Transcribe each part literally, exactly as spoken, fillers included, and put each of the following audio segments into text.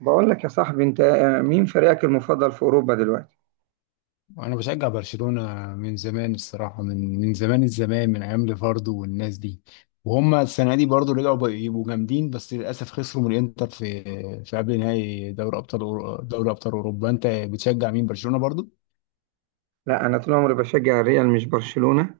بقول لك يا صاحبي انت، آه، مين فريقك المفضل في اوروبا دلوقتي؟ انا بشجع برشلونة من زمان، الصراحة من من زمان الزمان، من ايام ليفاردو والناس دي. وهم السنة دي برضو رجعوا بقوا يبقوا جامدين، بس للاسف خسروا من الانتر في في قبل نهائي دوري ابطال أورو- دوري ابطال اوروبا. انت بتشجع مين؟ برشلونة برضو؟ لا، انا طول عمري بشجع الريال مش برشلونة.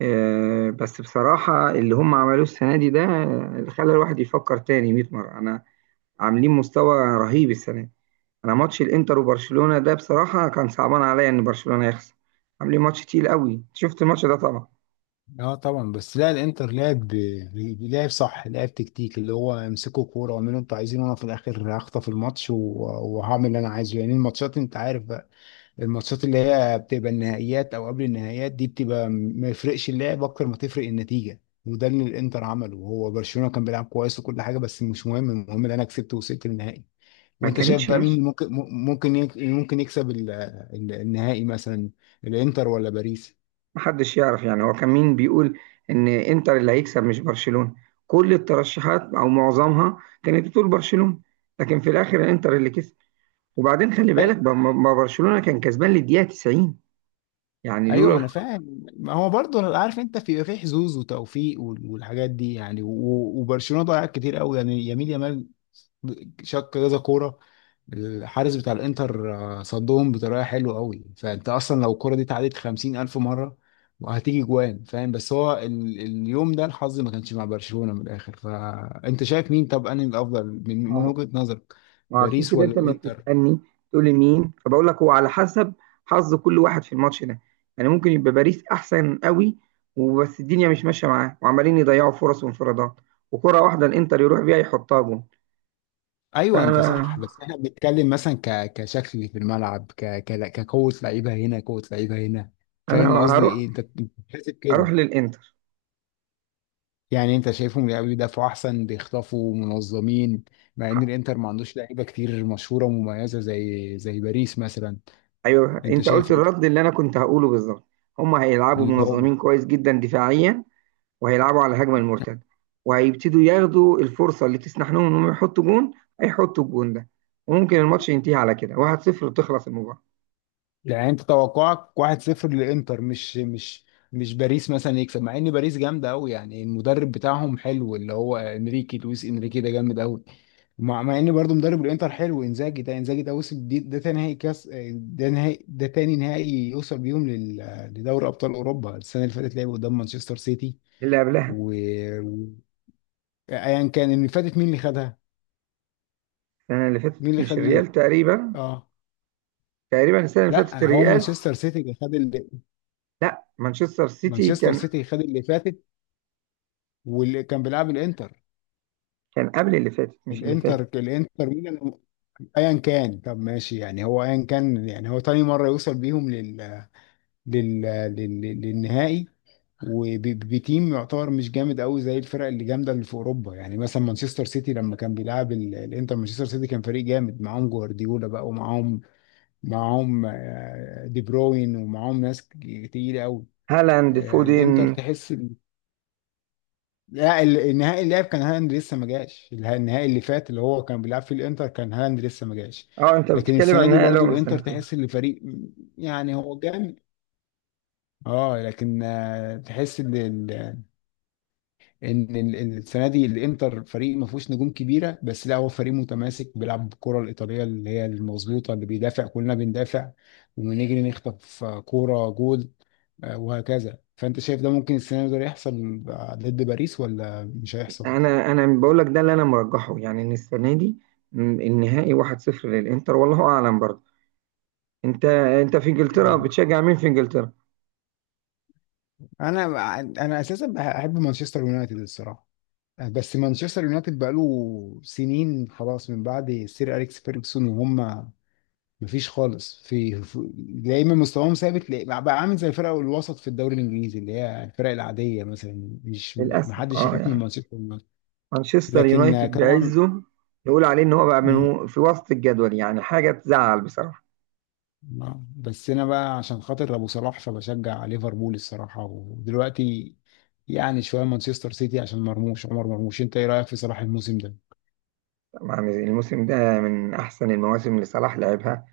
آه، بس بصراحة اللي هم عملوه السنة دي ده، آه، اللي خلى الواحد يفكر تاني 100 مرة. انا عاملين مستوى رهيب السنة دي. انا ماتش الانتر وبرشلونة ده بصراحة كان صعبان عليا ان برشلونة يخسر. عاملين ماتش تقيل قوي. شفت الماتش ده طبعا. اه طبعا. بس لا، الانتر لعب لعب صح، لعب تكتيك، اللي هو امسكوا كوره واعملوا انتوا عايزين، وانا في الاخر هخطف الماتش و- وهعمل اللي انا عايزه. يعني الماتشات انت عارف، الماتشات اللي هي بتبقى النهائيات او قبل النهائيات دي بتبقى م- ما يفرقش اللعب اكتر ما تفرق النتيجه. وده اللي الانتر عمله، وهو برشلونه كان بيلعب كويس وكل حاجه، بس مش مهم، المهم ان انا كسبت ووصلت للنهائي. ما وانت شايف كانتش بقى ماشي. مين ممكن م- ممكن يك- ممكن يكسب ال- ال- النهائي مثلا؟ الانتر ولا باريس؟ محدش يعرف، يعني هو كان مين بيقول ان انتر اللي هيكسب مش برشلونة؟ كل الترشحات او معظمها كانت بتقول برشلونة، لكن في الاخر انتر اللي كسب. وبعدين خلي بالك أي- ب- ب- برشلونة كان كسبان للدقيقة تسعين. يعني ايوه لولا ما انا الخ- فاهم، ما هو برضه عارف انت في في حظوظ وتوفيق وال- والحاجات دي يعني، و- وبرشلونه ضيع كتير قوي يعني، يمين يامال شق كذا كوره. الحارس بتاع الانتر آه، صدهم بطريقه حلوه قوي، فانت اصلا لو الكوره دي اتعادت خمسين الف مره وهتيجي جوان، فاهم؟ بس هو ال... اليوم ده الحظ ما كانش مع برشلونه من الاخر. فانت شايف مين؟ طب انهي الافضل من... ما من هو وجهه نظرك؟ عشان باريس كده ولا انت ما الانتر؟ بتسألني تقول لي مين، فبقول لك هو على حسب حظ كل واحد في الماتش ده. يعني ممكن يبقى باريس احسن قوي وبس الدنيا مش ماشية معاه وعمالين يضيعوا فرص وانفرادات، وكرة واحدة الانتر يروح بيها يحطها جون. ايوه انت فانا صح، بس احنا بنتكلم مثلا ك... كشكل في الملعب، ك... ك... كقوه لعيبه هنا، قوه لعيبه هنا، انا فاهم قصدي هروح، ايه؟ انت أنت بتحسب اروح كده. للانتر. يعني انت شايفهم لا بيدافعوا احسن، بيخطفوا منظمين، مع ان ح- الانتر ما عندوش لعيبه كتير مشهوره ومميزه زي زي باريس مثلا. ايوه، انت انت قلت شايف ايه؟ الرد اللي انا كنت هقوله بالظبط. هم هيلعبوا اللي هو منظمين كويس جدا دفاعيا، وهيلعبوا على الهجمه المرتده، وهيبتدوا ياخدوا الفرصه اللي تسنح لهم انهم يحطوا جون. هيحطوا الجون ده وممكن الماتش ينتهي على كده واحد صفر وتخلص المباراه. يعني انت توقعك واحد صفر للانتر؟ مش مش مش باريس مثلا يكسب، مع ان باريس جامده قوي؟ يعني المدرب بتاعهم حلو، اللي هو انريكي، لويس انريكي ده جامد قوي. مع, مع ان برضه مدرب الانتر حلو، انزاجي ده، انزاجي ده وصل، دي ده تاني نهائي كاس، ده نهائي، ده تاني نهائي يوصل بيهم لل- لدوري ابطال اوروبا. السنه اللي فاتت لعبوا قدام مانشستر سيتي. اللي قبلها؟ و و- ايا كان اللي فاتت، مين اللي خدها؟ السنه اللي فاتت مين اللي مش خد الريال ال... تقريبا. اه تقريبا السنه اللي فاتت لا، هو الريال. مانشستر سيتي اللي خد اللي... لا، مانشستر سيتي مانشستر كان. سيتي خد اللي فاتت، واللي كان بيلعب الانتر، كان قبل اللي فاتت مش اللي فاتت. الانتر الانتر ميلان. ايا كان طب ماشي. يعني هو ايا كان، يعني هو تاني مره يوصل بيهم لل... لل... لل... للنهائي. وبتيم يعتبر مش جامد قوي زي الفرق اللي جامده اللي في اوروبا، يعني مثلا مانشستر سيتي لما كان بيلعب ال- الانتر، مانشستر سيتي كان فريق جامد، معاهم جوارديولا بقى، ومعاهم معاهم آه، دي بروين، ومعاهم ناس ك- تقيلة قوي. هالاند، آه، فودين. الانتر تحس إن- لا، ال- النهائي اللي لعب كان هالاند لسه ما جاش، اله- النهائي اللي فات اللي هو كان بيلعب فيه الانتر كان هالاند لسه ما جاش. اه، انت لكن بتتكلم عن السنة دي النهائي اللي هو برضو من الانتر سنتين. تحس ان الفريق يعني هو جامد. اه لكن آه، تحس ان ال- ان ال- ال- السنه دي الانتر فريق ما فيهوش نجوم كبيره، بس لا هو فريق متماسك بيلعب بالكره الايطاليه اللي هي المظبوطه، اللي بيدافع كلنا بندافع ونجري نخطف آه، كوره جول، آه، وهكذا. فانت شايف ده ممكن السنه دي ده يحصل ضد باريس ولا مش هيحصل؟ انا انا بقول لك ده اللي انا مرجحه، يعني ان السنه دي، م، النهائي واحد صفر للانتر، والله اعلم برضه. انت انت في انجلترا اه. بتشجع مين في انجلترا؟ انا انا اساسا بحب مانشستر يونايتد الصراحه، بس مانشستر يونايتد بقاله سنين خلاص من بعد سير اليكس فيرجسون، وهم مفيش خالص في في- يا اما مستواهم ثابت، لا- بقى عامل زي الفرق الوسط في الدوري الانجليزي، اللي هي الفرق العاديه مثلا، مش للاسف، محدش اه يخاف من يعني، مانشستر يونايتد. مانشستر لكن يونايتد طبعا. بعزه نقول عليه ان هو بقى مم. من في وسط الجدول. يعني حاجه تزعل بصراحه. آه. بس انا بقى عشان خاطر ابو صلاح فبشجع ليفربول الصراحه، ودلوقتي يعني شويه مانشستر سيتي عشان مرموش، عمر مرموش. انت ايه رايك في صلاح الموسم ده؟ طبعاً الموسم ده من احسن المواسم اللي صلاح لعبها.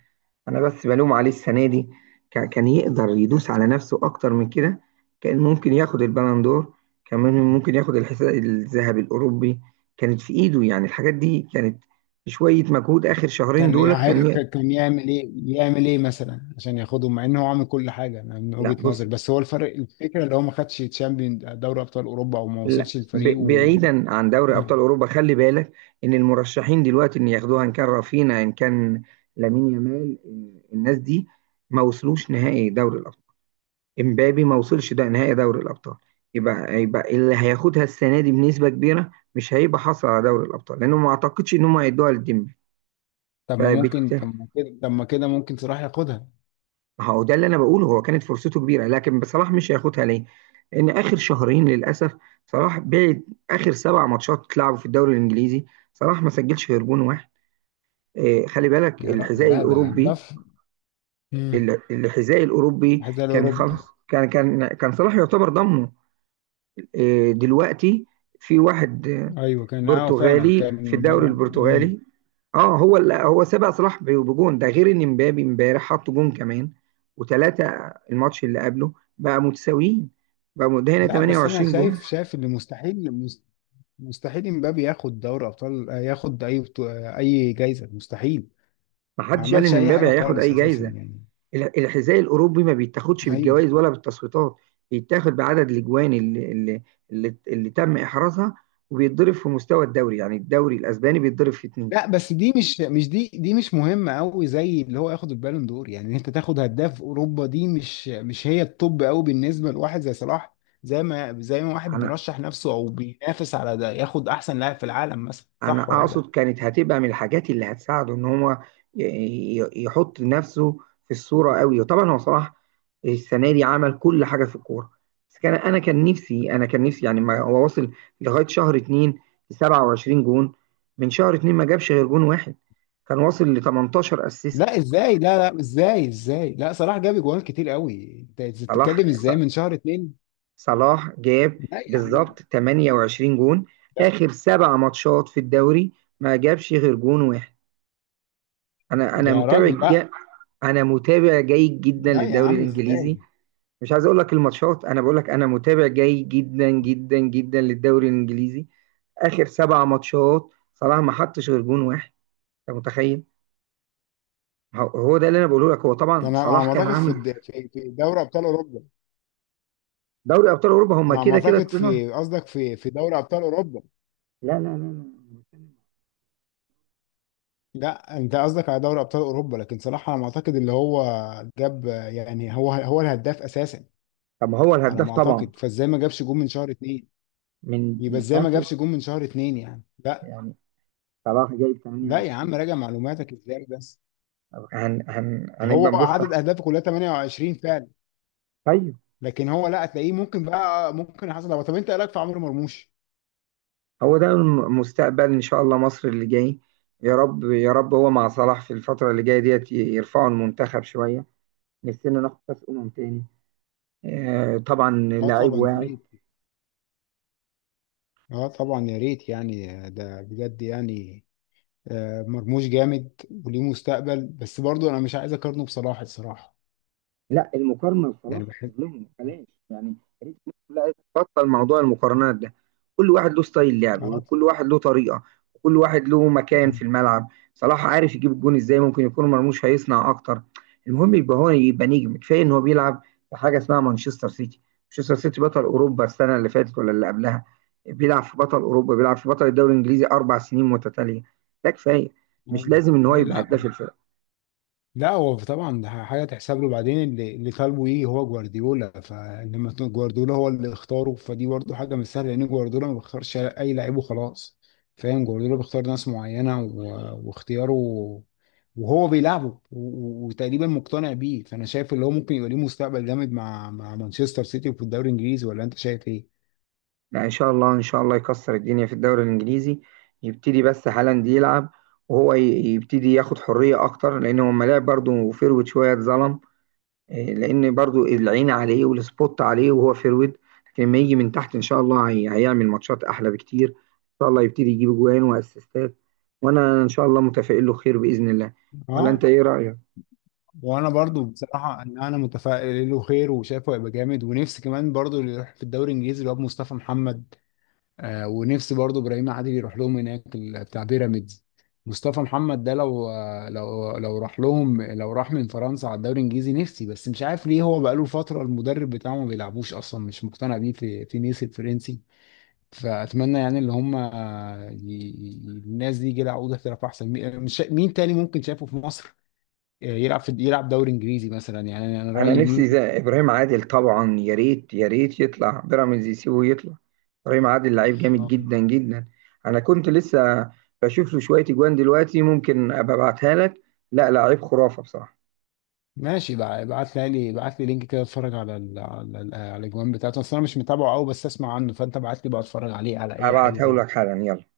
انا بس بلوم عليه السنه دي. كا- كان يقدر يدوس على نفسه اكتر من كده. كان ممكن ياخد البالون دور. كان ممكن ياخد الحذاء الذهبي الاوروبي. كانت في ايده يعني الحاجات دي كانت. شويه مجهود اخر شهرين كان دولت يع- كان ي... ك- كان يعمل ايه، يعمل ايه مثلا عشان ياخدهم، مع ان هو عامل كل حاجه. انا من لا، وجهه بص، نظري، بس هو الفرق، الفكره اللي هو ما خدش تشامبيون دوري ابطال اوروبا، او ما لا، وصلش للفريق ب... و... بعيدا عن دوري ابطال مم. اوروبا، خلي بالك ان المرشحين دلوقتي ان ياخدوها، ان كان رافينا، ان كان لامين يامال، الناس دي ما وصلوش نهائي دوري الابطال. امبابي ما وصلش ده نهائي دوري الابطال. يبقى يبقى اللي هياخدها السنه دي بنسبه كبيره مش هيبقى حصل على دوري الابطال، لانه ما اعتقدش ان هم هيدوها لديمبلي. طب ما ممكن، فبالتالي، طب ما كده طب ما كده ممكن صلاح ياخدها. ما هو ده اللي انا بقوله. هو كانت فرصته كبيره لكن صلاح مش هياخدها ليه؟ لان اخر شهرين للاسف صلاح بعد اخر سبع ماتشات اتلعبوا في الدوري الانجليزي، صلاح ما سجلش غير جون واحد. إيه، خلي بالك، يا رأي. الحذاء لا ده ده الاوروبي، في. مم. ال- الحذاء الاوروبي حذاء كان خلاص، الاوروبا. كان كان كان صلاح يعتبر ضمنه. إيه دلوقتي؟ في واحد ايوه كان، اه فعلا برتغالي في كان الدوري هو. مم. البرتغالي. اه، هو ال- هو سبق صلاح ب- بجون، ده غير ان مبابي امبارح حط جون كمان وثلاثه، الماتش اللي قبله، بقى متساويين. بقى م- ده هنا لا بس انا 28 جون. شايف، شايف اللي مستحيل، مست- مستحيل امبابي ياخد دوري ابطال، آه، ياخد اي بطو- آه، اي جايزه مستحيل. ما ما حدش قال عملش ان اي حاجه مبابي هياخد خالص اي اساسا جايزه. يعني. ال- الحذاء الاوروبي ما بيتاخدش ايوه. بالجوائز ولا بالتصويتات، بيتاخد بعدد الاجوان اللي اللي اللي, اللي تم احرازها، وبيتضرب في مستوى الدوري، يعني الدوري الاسباني بيتضرب في اتنين. لا بس دي مش مش دي دي مش مهمه قوي زي اللي هو ياخد البالون دور. يعني إن انت تاخد هداف اوروبا دي مش مش هي الطب قوي بالنسبه لواحد زي صلاح، زي ما زي ما واحد على، بيرشح نفسه او بينافس على ده ياخد احسن لاعب في العالم مثلا، انا صح ولا؟ اقصد كانت هتبقى من الحاجات اللي هتساعده ان هو ي- ي- يحط نفسه في الصورة قوي. وطبعا هو صلاح السنة دي عمل كل حاجة في الكورة، بس كان انا كان نفسي انا كان نفسي، يعني ما هو وصل لغاية شهر اتنين ل 27 جون. من شهر اتنين ما جابش غير جون واحد. كان واصل ل 18 اسيست. لا ازاي، لا لا، ازاي ازاي، لا صلاح جاب اجوان كتير قوي، انت صلاح بتتكلم ص- ازاي من شهر اتنين؟ صلاح جاب لا يا عم، بالظبط 28 جون. لا اخر سبع ماتشات في الدوري ما جابش غير جون واحد. انا انا يا راجل، متابع لا، جا... انا متابع جيد جدا لا يا للدوري عم ازاي. الانجليزي. مش عايز اقول لك الماتشات، انا بقول لك انا متابع جيد جدا جدا جدا للدوري الانجليزي. اخر سبع ماتشات صلاح ما حطش غير جون واحد، انت متخيل؟ هو هو ده اللي انا بقوله لك. هو ده طبعا انا على ما صلاح كان اعتقد في عامل الد- في في دوري ابطال اوروبا. دوري ابطال اوروبا، هم انا على ما كده كده اعتقد، طلعوا. في قصدك في في دوري ابطال اوروبا. لا لا لا لا. لا انت قصدك على دوري ابطال اوروبا، لكن صلاح على ما اعتقد اللي هو جاب، يعني هو هو الهداف اساسا طب ما هو على الهداف ما طبعا. اعتقد. فازاي ما جابش جون من شهر اتنين؟ من يبقى من ازاي ما اخر، جابش جون من شهر اتنين يعني؟ لا. يعني صلاح جايب لا يا عم تمنية وعشرين. راجع معلوماتك ازاي بس. هن هن هو هنبقى نبص. عدد اهدافه كلها تمانية وعشرين فعلا، طيب. لكن هو، لا، هتلاقيه ممكن بقى، ممكن حصل. هو طب انت ايه رايك في عمرو مرموش؟ هو ده المستقبل ان شاء الله، مصر اللي جاي. يا رب يا رب هو مع صلاح في الفتره اللي جايه ديت ي- يرفعوا المنتخب شويه. نفسنا ناخد كاس امم تاني. آه، طبعا اه لعيب طبعا يا واعد. ريت. اه طبعا يا ريت، يعني ده بجد يعني. آه، مرموش جامد وليه مستقبل، بس برضو انا مش عايز اقارنه بصلاح الصراحه، لا، المقارنه يعني بصراحه بحب. تظلمهم، بلاش يعني. يا ريت الناس كلها تبطل موضوع المقارنات ده. كل واحد له ستايل لعب، اه. وكل واحد له طريقه، وكل واحد له مكان في الملعب. صلاح عارف يجيب الجون ازاي، ممكن يكون مرموش هيصنع اكتر. المهم يبقى هو يبقى نجم. كفايه ان هو بيلعب في حاجه اسمها مانشستر سيتي. مانشستر سيتي بطل اوروبا السنه اللي فاتت ولا اللي قبلها. بيلعب في بطل اوروبا، بيلعب في بطل الدوري الانجليزي اربع سنين متتاليه، ده كفايه. مش أيوة. لازم ان هو أي. يبقى لا، هداف الفريق. لا هو طبعا ده حاجه تحسب له. بعدين اللي اللي طالبه ايه؟ هو جوارديولا، فلما تكون جوارديولا هو اللي اختاره فدي برضو حاجه مش سهله، لان جوارديولا ما بيختارش اي لعيب وخلاص، فاهم؟ جوارديولا بيختار ناس معينه و- واختياره، وهو بيلعبه و- وتقريبا مقتنع بيه. فانا شايف اللي هو ممكن يبقى ليه مستقبل جامد مع مع مانشستر سيتي في الدوري الانجليزي، ولا انت شايف ايه؟ لا، ان شاء الله ان شاء الله يكسر الدنيا في الدوري الانجليزي. يبتدي بس هالاند يلعب وهو ي- يبتدي ياخد حريه اكتر، لان هو لما لعب برضه فيرويد شويه اتظلم. إيه، لان برضه العين عليه والسبوت عليه وهو فيرويد. لكن لما يجي من تحت ان شاء الله هي- هيعمل ماتشات احلى بكتير. ان شاء الله يبتدي يجيب جوان واسيستات. وانا ان شاء الله متفائل له خير باذن الله. ولا انت اه. ايه رايك؟ وانا برضو بصراحه ان انا متفائل له خير وشايفه هيبقى جامد. ونفسي كمان برضو اللي يروح في الدوري الانجليزي اللي هو مصطفى محمد. آه، ونفسي برضو ابراهيم عادل يروح لهم هناك، ال- بتاع بيراميدز. مصطفى محمد ده لو آه، لو لو راح لهم، لو راح من فرنسا على الدوري الانجليزي، نفسي، بس مش عارف ليه هو بقاله فتره المدرب بتاعه ما بيلعبوش، اصلا مش مقتنع بيه في في نيس الفرنسي. فاتمنى يعني اللي هم آه، ي- ي- الناس دي يجي لها عقود احتراف احسن. مين، مش شا- مين تاني ممكن شايفه في مصر يلعب، في يلعب دوري انجليزي مثلا يعني، انا أنا انا رايي نفسي مين؟ زي ابراهيم عادل طبعا، يا ريت يا ريت يطلع بيراميدز يسيبه يطلع. ابراهيم عادل لعيب جامد اه جدا جدا. انا كنت لسه بشوف له شويه اجوان دلوقتي، ممكن ابقى ابعتها لك. لا، لعيب خرافه بصراحه. ماشي بقى، ابعت لي لي ابعت لي لينك كده، اتفرج على ال... على ال... على الاجوان بتاعته، اصل انا مش متابعه قوي بس اسمع عنه. فانت ابعت لي بقى اتفرج عليه على اي حاجه هبعتها كده. لك حالا، يلا.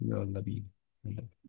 يلا بينا.